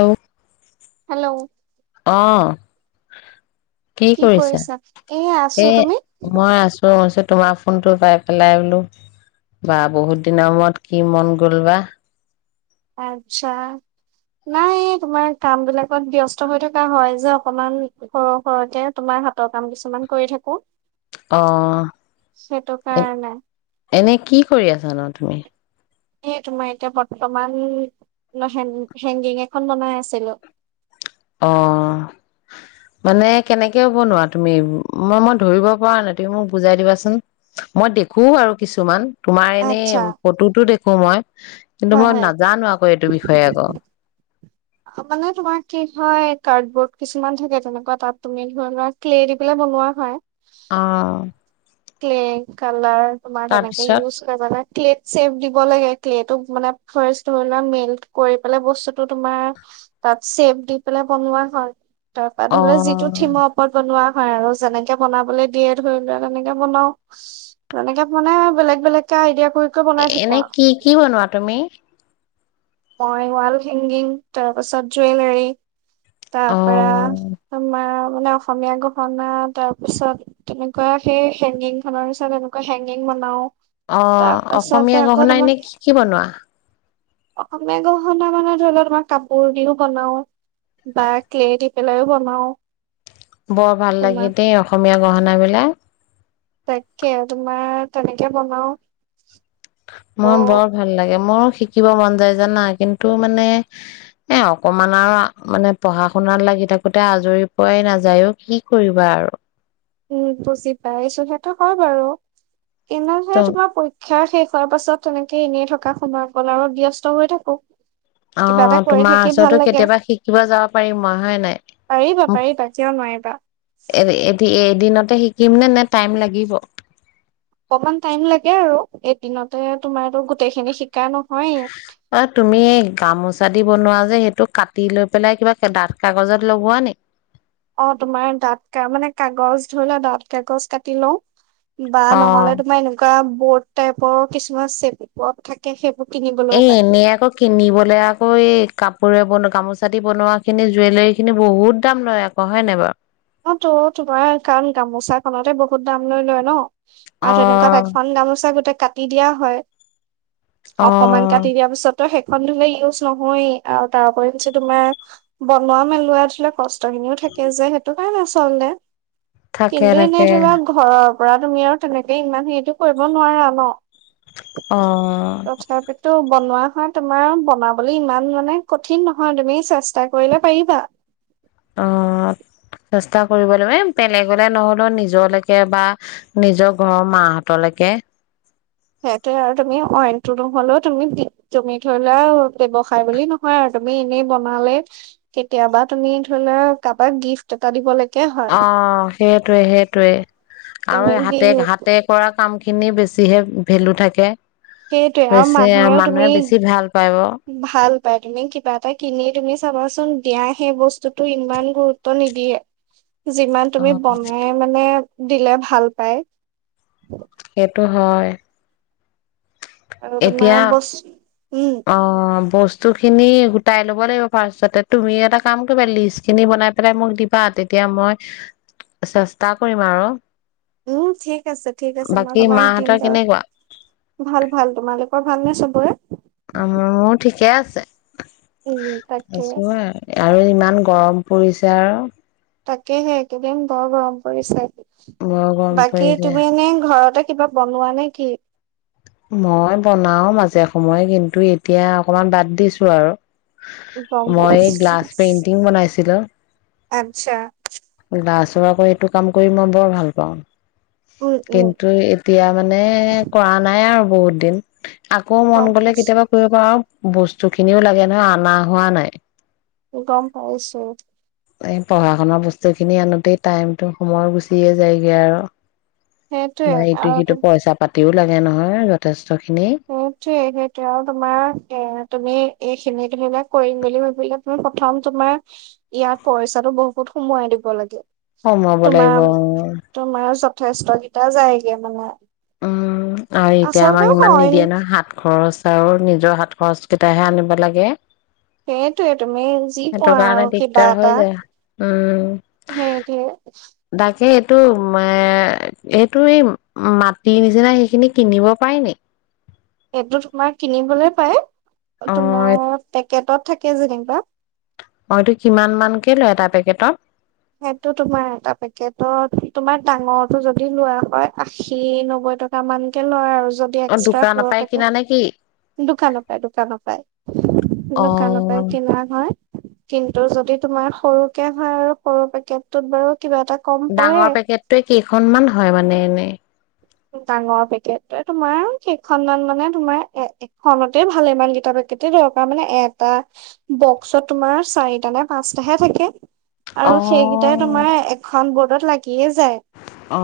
অ hello অহ কি কৰিছা? এ আছো এই তুমি? মই আছো আৰু তোমাৰ ফোনটো পাই পেলাই বুলোঁ, বা বহুত দিনৰ পিছত কি মন গ'ল বা? আচ্ছা নাই তোমাৰ কাম বিলাকত ব্যস্ত হৈ থকা হয় যে, অকমান সৰু সৰুকে তোমাৰ হাতৰ কাম কিছুমান কৰি থাকো। অ, সেইটো এ কাৰণে এনে কি কৰি আছানো তুমি? এই, তোমাৰ এতিয়া বৰ্তমান হেং, হেংগিং এখন বনাই আছিলো। অ মানে কেনেকে বনোৱা তুমি? মই মই ধৰিব পৰা নাই তুমি মোক বুজাই দিবাচোন। মই দেখো বাৰু কিছুমান। তোমাৰ এনে, আচ্ছা ফটোটো দেখো। সময়, কিন্তু, হয় মই হয়। নাজানো আকৌ এইটো বিষয়ে একো। মানে তোমাৰ কি হয়, কাৰ্ডবৰ্ড কিছুমান থাকে তেনেকুৱা, তাত তুমি ধৰিলোৱা ক্লে দি পেলাই বনোৱা হয়। অ, ক্লে, কালাৰ। তোমাৰ তেনেকে তাৰপিছত ইউচ কৰি পেলাই ক্লেত চেপ দিব লাগে, ক্লেতো মানে ফাৰ্ষ্ট ধৰি লোৱা মেল্ট কৰি পেলাই, বস্তুটো তোমাৰ তাত চেপ দি পেলাই বনোৱা হয়। তাৰ পা ধৰি লোৱা যিটো অ', থিমৰ ওপৰত বনোৱা। হয় আৰু যেনেকে বনাবলৈ দিয়ে ধৰি লোৱা তেনেকে, বনাও, তেনেকে মানে বেলেগ, বেলেগকে আইডিয়া, কৰি কৰি এ, বনাই থাকো এনে আৰু। কি কি বনোৱা তুমি? মই ৱাল হেংগিং, তাৰপিছত জুৱেলাৰী। তাৰ পৰা, অ', তোমাৰ মানে অসমীয়া গহনা, তাৰ পিছত তেনেকুৱা সেই হেংগিং খনৰ পিছত এনেকুৱা হেংগিং বনাও। অ, তাৰ পাছতে অসমীয়া আকৌ গহনা তোমাৰ এনে কি কি বনোৱা? অসমীয়া গহনা মানে ধৰি লওক তোমাৰ কাপোৰ দিও বনাও, বা ক্লে দি পেলাইও বনাও। বৰ ভাল তোমাৰ লাগে দেই অসমীয়া, গহনা বিলাক। তাকে, তোমাৰ তেনেকে বনাও। ত মোৰ বৰ ভাল লাগে, মোৰ শিকিব মন যায় জানা, কিন্তু মানে এ অকমান আৰু মানে উম, বুজি পাইছো সেইটো হয় বাৰু। এনেও ত হ'লে তোমাৰ পৰীক্ষা আছে। শেষ হোৱাৰ পাছত তেনেকে এনেই থকা সময়কন আৰু ব্যস্ত হৈ থাকোঁ। অ' তোমাৰ ওচৰতো কেতিয়াবা শিকিব যাব পাৰিম মই হয় নাই?? পাৰিবা মোক পাৰিবা কিয় নোৱাৰিবা এ এতি এ দিনতে শিকিম নে? নে টাইম লাগিব? অকমান টাইম লাগে আৰু এদিনতে তোমাৰটো গোটেই খিনি শিকি আৰু তুমি গামোচাত বনোৱা যে সেইটো কাটি লৈ পেলাই কিবা ডাঠ কাগজত লগোৱা নে? অ' তোমাৰ ডাঠ কা মানে কাগজ মানে ডাঠ কাগজ কাটি লওঁ। বা অ নহলে তোমাৰ এনেকুৱা, বহুত টাইপৰ কিছুমান চেপত থাকে সেইবোৰ কিনিবলৈও এ পায়। এনেই আকৌ, কিনিবলে আকৌ এই কাপোৰে বনো, গামোচাদি বনোৱা খিনি জুৱেলৰী খিনি বহুত দাম লয় আকৌ হয় নাই বাৰু? অ তো, তোমাৰ কাৰণ গামোচা খনতে বহুত দাম লৈ লয় ন। আৰু তেনেকুৱাত অ', এখন গামোচা গোটেই, কাটি দিয়া হয়। অকমান অ'। কাটি দিয়া পিছত, তো সেইখন ধৰা ইউজ নহয়ে আৰু তাৰ ওপৰৰ ইঞ্চি তোমাৰ বনোৱা মেলোৱা ধৰা কষ্ট কষ্ট খিনিও থাকে যে উপায় নাই চলে থাকে কিন্তু, এনেই থাকে ধৰক ঘৰত পৰা তুমি আৰু, তেনেকেই ইমান হেৰিটো কৰিব নোৱাৰা ন? তথাপিতো অ' বনোৱা হয়, তোমাৰ বনাবলৈ ইমান মানে কঠিন নহয়, তুমি চেষ্টা কৰিলে পাৰিবা। অ, চেষ্টা কৰিব লাগিব এ, বেলেগলে নহ'লেও নিজলৈকে বা নিজৰ ঘৰৰ মাহঁতলৈকে। সেইটোৱে আৰু তুমি অইনটো নহলেও তুমি, তুমি ধৰি লোৱা ব্যৱসায় বুলি নহয় আৰু তুমি এনেই বনালে কেতিয়াবা তুমি ধৰি লোৱা কাবাক গিফট এটা দিবলেকে, অ' সেইটোৱে, সেইটোৱে তুমি আৰু হাতে, সেইটোৱে হাতে কৰা কাম খিনি বেছিহে ভেলো থাকে। আৰু বেছি, মানুহেও তুমি মানুহে বেছি ভাল পাব। ভাল তুমি কিবা এটা কিনি তুমি চাবাচোন, দিয়া সেই বস্তুটো ইমান গুৰুত্ব নিদিয়ে। যিমান তুমি অ'। বনাই মানে দিলে ভাল পায়। সেইটো হয়। আৰু, তোমাৰ এতিয়া বস্তু উম অ বস্তুখিনি গোটাই ল'ব লাগিব, ফাৰ্ষ্টতে তুমি এটা কাম কৰিবা লিষ্ট খিনি বনাই পেলাই মোক দিবা তেতিয়া মই চেষ্টা কৰিম আৰু। উম ঠিক আছে ঠিক আছে মই বাকী তোমাইক দিম মাহঁতৰ দ কেনেকুৱা ভাল ভাল তোমালোকৰ ভালনে সবৰে? উ ঠিকে আছে। উম তাকে আছো আৰু, আৰু ইমান উম, গৰম পৰিছে আৰু তাকেহে এইকেইদিন বৰ গৰম পৰিছে। বৰ গৰম বাকী পৰিছে তুমি এনে ঘৰতে কিবা বনোৱা নেকি? মই বনাও মাজে সময় কিন্তু এতিয়া অকনমান বাদ দিছো আৰু। গম মই পাইছোঁ। গ্লাছ পেইন্টিং বনাইছিলোঁ। আচ্ছা। [unintelligible] এইটো কাম কৰি মই বৰ ভাল পাওঁ। উম, উম, কিন্তু এতিয়া মানে কৰা নাই আৰু বহুত দিন আকৌ মন গম গলে পাইছোঁ। কেতিয়াবা কৰিব পাৰোঁ। বস্তু খিনিও লাগে নহয় অনা হোৱা নাই। গম পাইছো এই পঢ়া শুনাৰ বস্তু খিনি আনোতেই টাইমটো সময় গুচিয়ে যায়গৈ আৰু। সেইটোৱে নাই ইটো আৰু সিটো পইচা পাত [unintelligible] লাগে নহয় যথেষ উ ঠিক সেইটোয়া আৰু তোমাৰ এ তুমি খিনি [unintelligible] কৰিম বুলি ভাবিলে তুমি প্ৰথম তোমাৰ ইয়াত পইছাটো বহুত সোমোৱাই দিব লাগে। কমাব লাগিব। তোমাৰ, তোমাৰ যথেষ্ট এটা যায়গে মানে। উম। আৰু এতিয়া আচলতে আমাক ইমান অইন নিদিয়ে নহয় হাত খৰচ আৰু নিজৰ হাত খৰচ কেইটাহে আনিব লাগে সেইটোয়ে তুমি যি সেইটো পোৱা কাৰণে আৰু কিবা দিগদাৰ হৈ এটা যায় উম। সেইটোয়ে তাকে এইটো এইটো এই মাটি নিচিনা সেইখিনি কিনিব পাৰি নি এইটো তোমাৰ কিনিবলৈ পাও। অ তোমাৰ পেকেটত থাকে যেনিবা অ‌, এইটো কিমান মানকে ল‌ই এটা পেকেটত? সেইটো তোমাৰ এটা পেকেটত তোমাৰ ডাঙৰটো যদি লোৱা হয় আশী নব্বৈ টকা মান কে লয় আৰু যদি অ এক্সট্ৰা দোকানৰ সৰু পৰাই পকেট, কিনা নে কি দোকানৰ পৰাই দোকানৰ পৰাই, অ দোকানৰ পৰাই কিনা হয়। কিন্তু যদি তোমাৰ সৰুকে হয় আৰু সৰু পেকেটটোত বাৰু কিবা এটা কম পৰে ডাঙৰ পেকেটটোৱে কেইখনমান হয় মানে এনেই? ডাঙৰ পেকেটটোৱে তোমাৰ কেইখনমান মানে তোমাৰ এখনতে ভালেমানকিটা পেকেটে দৰকাৰ মানে এটা বক্সত তোমাৰ চাৰিটা নে পাঁচটাহে থাকে। অ আৰু সেইকেইটাই তোমাৰ এখন ব লাগে [unintelligible] অ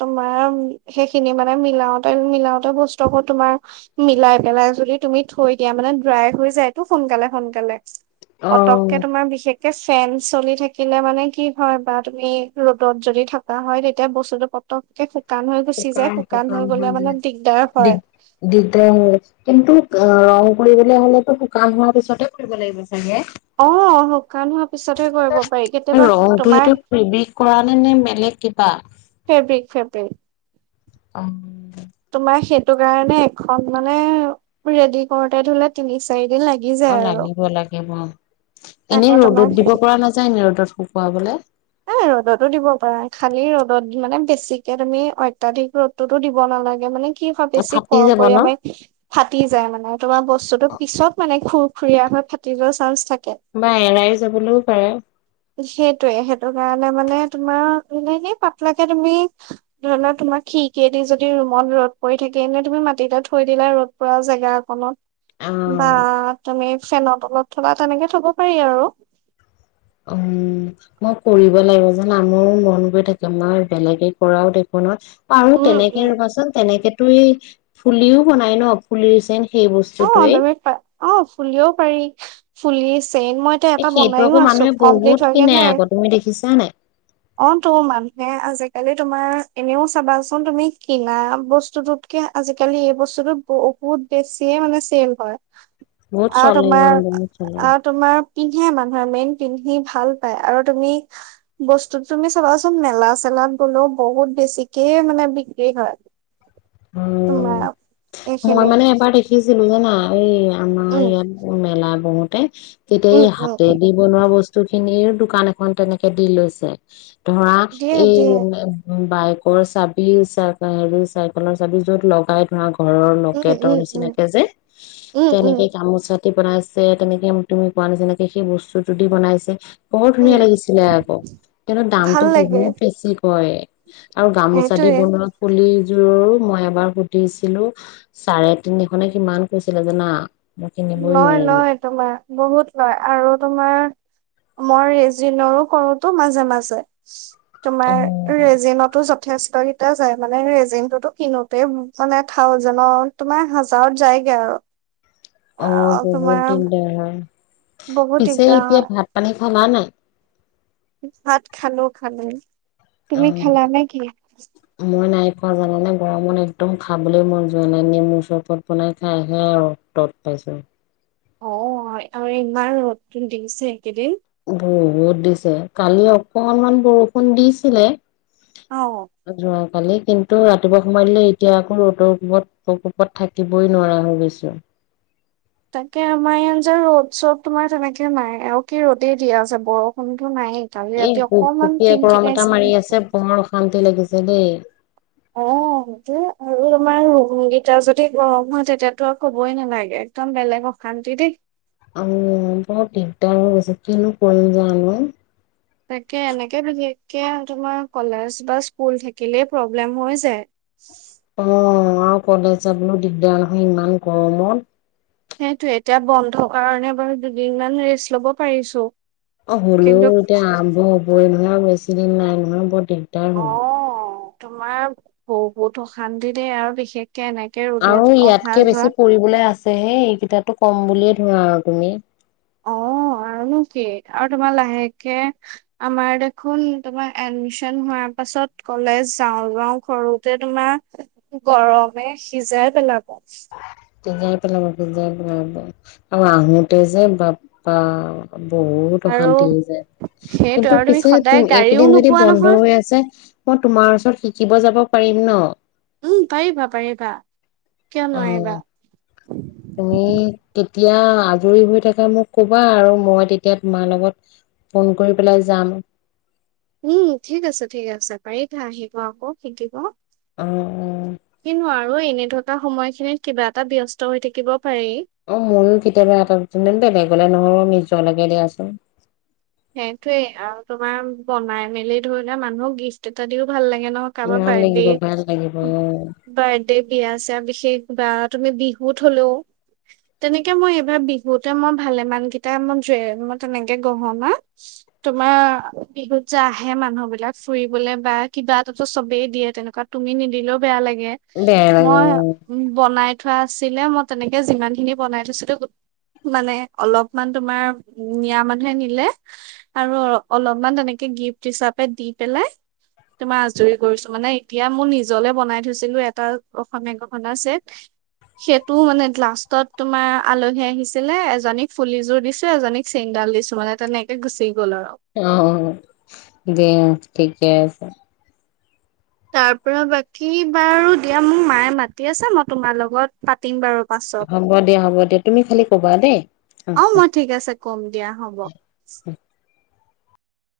তোমাৰ সেইখিনি মানে মিলাওতে মিলাওতে বস্তুবোৰ তোমাৰ মিলাই পেলাই যদি তুমি থৈ দিয়া, মানে ড্ৰাই হৈ যায়টো সোনকালে সোনকালে। অ পতককে তোমাৰ বিশেষ ফেন চলি থাকিলে মানে কি হয় বা তুমি, ৰ'দত যদি থকা হয় তেতিয়া বস্তু পটকে খ সকাম সকাম দিগদাৰ দি হয়। [unintelligible] দিগদাৰ হয়, কিন্ত অ ৰং উৰিলৈ হ'লেতো শুকান হোৱাৰ পিছতে কৰিব লাগিব অ শুকান হোৱাৰ পিছতহে কৰিব পাৰি কেতিয়াবা ৰংটো তোমাৰ এইটো ফেব্ৰিক কৰা নে নে বেলেগ কিবা? ফেব্ৰিক ফেব্ৰিক অ তোমাৰ সেই সেইটো কাৰণে এখন মানে ৰেডি কৰোতে ধৰিলে তিনি, চাৰি দিন লাগি অ', যায় আৰু। লাগিব, লাগিব। আকৌ এনেই তোমাৰ ৰ'দত দিব এ পৰা নাযায় নি ৰ'দত শুকুৱাবলে। ৰ'দতো দিব পাৰা খালি ৰ'দত মানে বেছিকে তুমি অত্যাধিক ৰ'দটোতো দিব নালাগে মানে কি হয়, বেছি ফাটি কৰ যাব ন কৰিয়া মাৰি ফাটি যায় মানে তোমাৰ বস্তুতটো পিছত মানে খুৰ খুুৰীয়া হৈ ফাটি যোৱাৰ চান্স থাকে। বা এৰাই যাবলৈও পাৰে সেইটোয়ে, সেইটো কাৰণে মানে তোমাৰ এনে এনেই পাতলাকে তুমি ধৰিলোৱা তোমাৰ খিৰিকিয়েদি যদি ৰুমত ৰ'দ পৰি থাকে এনেই তুমি মাটিটে থৈ দিলা ৰ'দ পৰা জেগা অ অকনত। বা তুমি ফেনৰ তলত থলে তেনেকে থ'ব পাৰি আৰু, উম! মই কৰিব লাগিব যানা মোৰো মন গৈ থাকে মই বেলেগে কৰাও দেখো নহয়। পাৰোঁ উম তেনেকে উম ৰুবাচোন তেনেকে ফুলিও বনাই ন, ফুলি চেইন অ পাই, অ ফুলিও পাৰি- ফুলিচ এ সেইটো আকৌ মানুহে বহুত হয়গে কিনে নাই আকৌ, তুমি দেখিছা নাই? অ', তো, মানুহে আজিকালি তোমাৰ এনেও চাবাচোন, তুমি কিনা বস্তুটোতকে আজিকালি এই বস্তুটো বহুত বেছিয়ে মানে চেল হয়। বহুত আৰু চলে অ তোমাৰ বহুত চলে আৰু তোমাৰ পিন্ধে মানুহে মেইন পিন্ধি ভাল পায় আৰু তুমি বস্ তুমি চাবাচোন মেলা চেলাত গ'লেও বহুত বেছিকে মানে বিক্ৰী হয়। উম তোমাৰ মই এইখিনি মানে এবাৰ দেখিছিলো জানা উম। আমাৰ উম ইয়াত মেলা কৰোঁতে। তেতিয়া উম এই উম হাতে দি বনোৱা বস্তু খিনিৰ দোকান এখন তেনেকে দি লৈছে ধৰা দিয়ে এই দিয়ে উ, উ। বাইকৰ চাবি চাই চা চাইকেলৰ চাবি য'ত লগাই ধৰা ঘৰৰ উম লকেটৰ উম উম নিচিনাকে যে উম উম তেনেকেই গামোচাত বনাইছে তেনেকে তুমি কোৱা নাই এনেকে সেই বস্তু যদি বনাইছে। বহুত উম ধুনীয়া লাগিছিলে আক কিন্তু ভাল দামটো লাগে বহুত বেছি কয়। আৰু গামোচা দি সেইটোয়ে বনোৱা ফুলি ৰো মই এবাৰ সুধিছিলো চাৰে তিনিখনে কিমান কৈছিলে জানা। মই কিনিবই লয় নোৱাৰিলো। লয় তোমাৰ বহুত লয় আৰু তোমাৰ মই ৰেয়িনৰো কৰোতো মাজে মাজে। তোমাৰ ৰেজিনতো যথেষ্টকেইটা যায় মানে ৰেজিমটোতো কিনোতে মানে থাউজেন তোমাৰ হাজাৰত যায়গে আৰু অ', আহ বহুত তোমাৰ দিগ দাৰ হয়। বহুত পিছে দিগদাৰ এতিয়া হয় ভাত পানী খালা নে নাই? ভাত খালো খালো অ তুমি খালা নে কি? মই নাই খোৱা জানা নে গৰমত একদম খাবলৈ মন যোৱা নাই নেমু চৰপত বনাই খাইহে আৰু তদ পাইছোঁ। অ', আৰু ইমান ৰ'দ দিছে একেইদিন। বহুত দিছে কালি অকনমান বৰষুণ দিছিলে। অ কালি কিন্তু ৰাতিপুৱা সময় দিলে এতিয়া আকৌ ৰ'দৰ কোবত প্ৰকোপত থাকিবই নোৱাৰা হৈ গৈছো। তাকে আমাৰ ইয়াত যে ৰ'দ চব তোমাৰ তেনেকে নাই আৰু কি ৰ'দেই দিয়া আছে বৰষুণতো নায়েই এই গুপ গুপিয় গৰম এটা মাৰি আছে বৰ অশান্তি লাগিছে যদি অ', আৰু তোমাৰ গীতা যদি গৰম হয় তেতিয়াতো আৰু ক'বই নালাগে একদম বেলেগ অশান্তি দেই। আৰু বৰ দিকদাৰো হৈ গৈছে কিনো কৰিবা জানো তাকে এনেকে বিশেষকে তোমাৰ কলেজ বা স্কুল থাকিলে প্ৰব্লেম হৈ যায় অ'। আৰু কলেজ যাবলৈও দিগদাৰ হয় ইমান গৰমত। সেইটোয়ে, এতিয়া বন্ধ কাৰণে বাৰু দুদিন মান ৰেষ্ট ল'ব পাৰিছোঁ। অ হলেও এতিয়া আৰম্ভ হবই ন এনেও বেছি দিন নাই নহয় বত দিকদাৰ অ হল। তোমাৰ বহুত অশান্তি দেই আৰু বিশেষ আৰু ইয়াতকে বেছি পৰিবলৈ আছ হে এইকেইটাটো কম বুলিয়ে ধৰা আৰু তুমি। অ', আৰুনো কি আৰু তোমাৰ লাহেকে আমাৰ দেখোন তোমাৰ এডমিচন হোৱাৰ পাছত কলেজ যাওঁ যাওঁ কৰোতে তোমাৰ গৰমে সিজাই পেলাব। সিজাই পেলাব, সিজাই পেলাব বাৰু আৰু আহোঁতে যে বাপ্পা বহুত আৰু অশান্তি হৈ যায়, সেইটো কিন্তু আৰু তুমি পিছে সদায় গাড়ীও এইকেইদিন যদি নোপোৱা বন্ধ নহয় হৈ আছে মই তোমাৰ ওচৰত শিকিব যাব পাৰিম ন? উম পাৰিবা -পাৰিবা। কিয় উম নোৱাৰিবা তুমি তেতিয়া আজৰি হৈ থাকা মোক কবা আৰু মই তেতিয়া তোমাৰ লগত ফোন কৰি পেলাই যাম। উম, ঠিক আছে, ঠিক আছে, পাৰিবা আহিবা আকৌ শিকিব। অ অ কিনো আৰু এনে থকা সময়খিনিত কিবা এটা ব্যস্ত হৈ থাকিব পাৰি অ ' মোৰো কেতিয়াবা এটা বেলেগলৈ নহলেও [unintelligible] চলকে দিয়াচোন। সেইটোয়েই আৰু তোমাৰ বনাই মেলি ধৰিলোৱা মানুহক গিফ্ট এটা দিওঁ ভাল লাগ গে ন? কাৰোবাৰ ভাল বাৰ্থডে, লাগিব ভাল লাগিব অ বাৰ্থডে বিয়া-চিয়া বিশেষ কিবা তুমি বিহুত হ'লেও, তেনেকে মই এইবাৰ বিহুতে মই ভালে মান কেইটা মই জ, মই তেনেকে গহনা তোমাৰ বিহুত যে আহে মানুহ বিলাক, ফুৰিবলে বা কিবা এটাতো চবেই দিয়ে তেনেকুৱা তুমি নিদিলেও বেয়া লাগে। গে, বেয়া লাগে মই অ বনাই উঠোৱা আছিলে মই তেনেকে যিমান খিনি বনাই থৈছিলো মানে অলপমান তোমাৰ নিয়া মানুহে নিলে। আৰু অলপমান তেনেকে গিফ্ট হিচাপে দি পেলাই তোমাৰ আজৰি কৰিছো মানে এতিয়া মোৰ নিজলে বনাই থৈছিলো এটা অসমীয়া গহনাৰ চেট সেইটো মানে লাষ্টত তোমাৰ আলহী আহিছিলে এজনীক ফুলিযোৰ দিছো এজনীক চেইনডাল দিছো মানে তেনেকে গুচি গ'ল আৰু। অ, দে ঠিকে আছে। তাৰ পৰা বাকী বাৰু দিয়া মোক মায়ে মাতি আছে মই তোমাৰ লগত পাতিম বাৰু। পাছত হ'ব দিয়া, হ'ব দিয়া, তুমি খালি কবা দেই অহ অ অহ। মই ঠিক আছে কম দিয়া হ'ব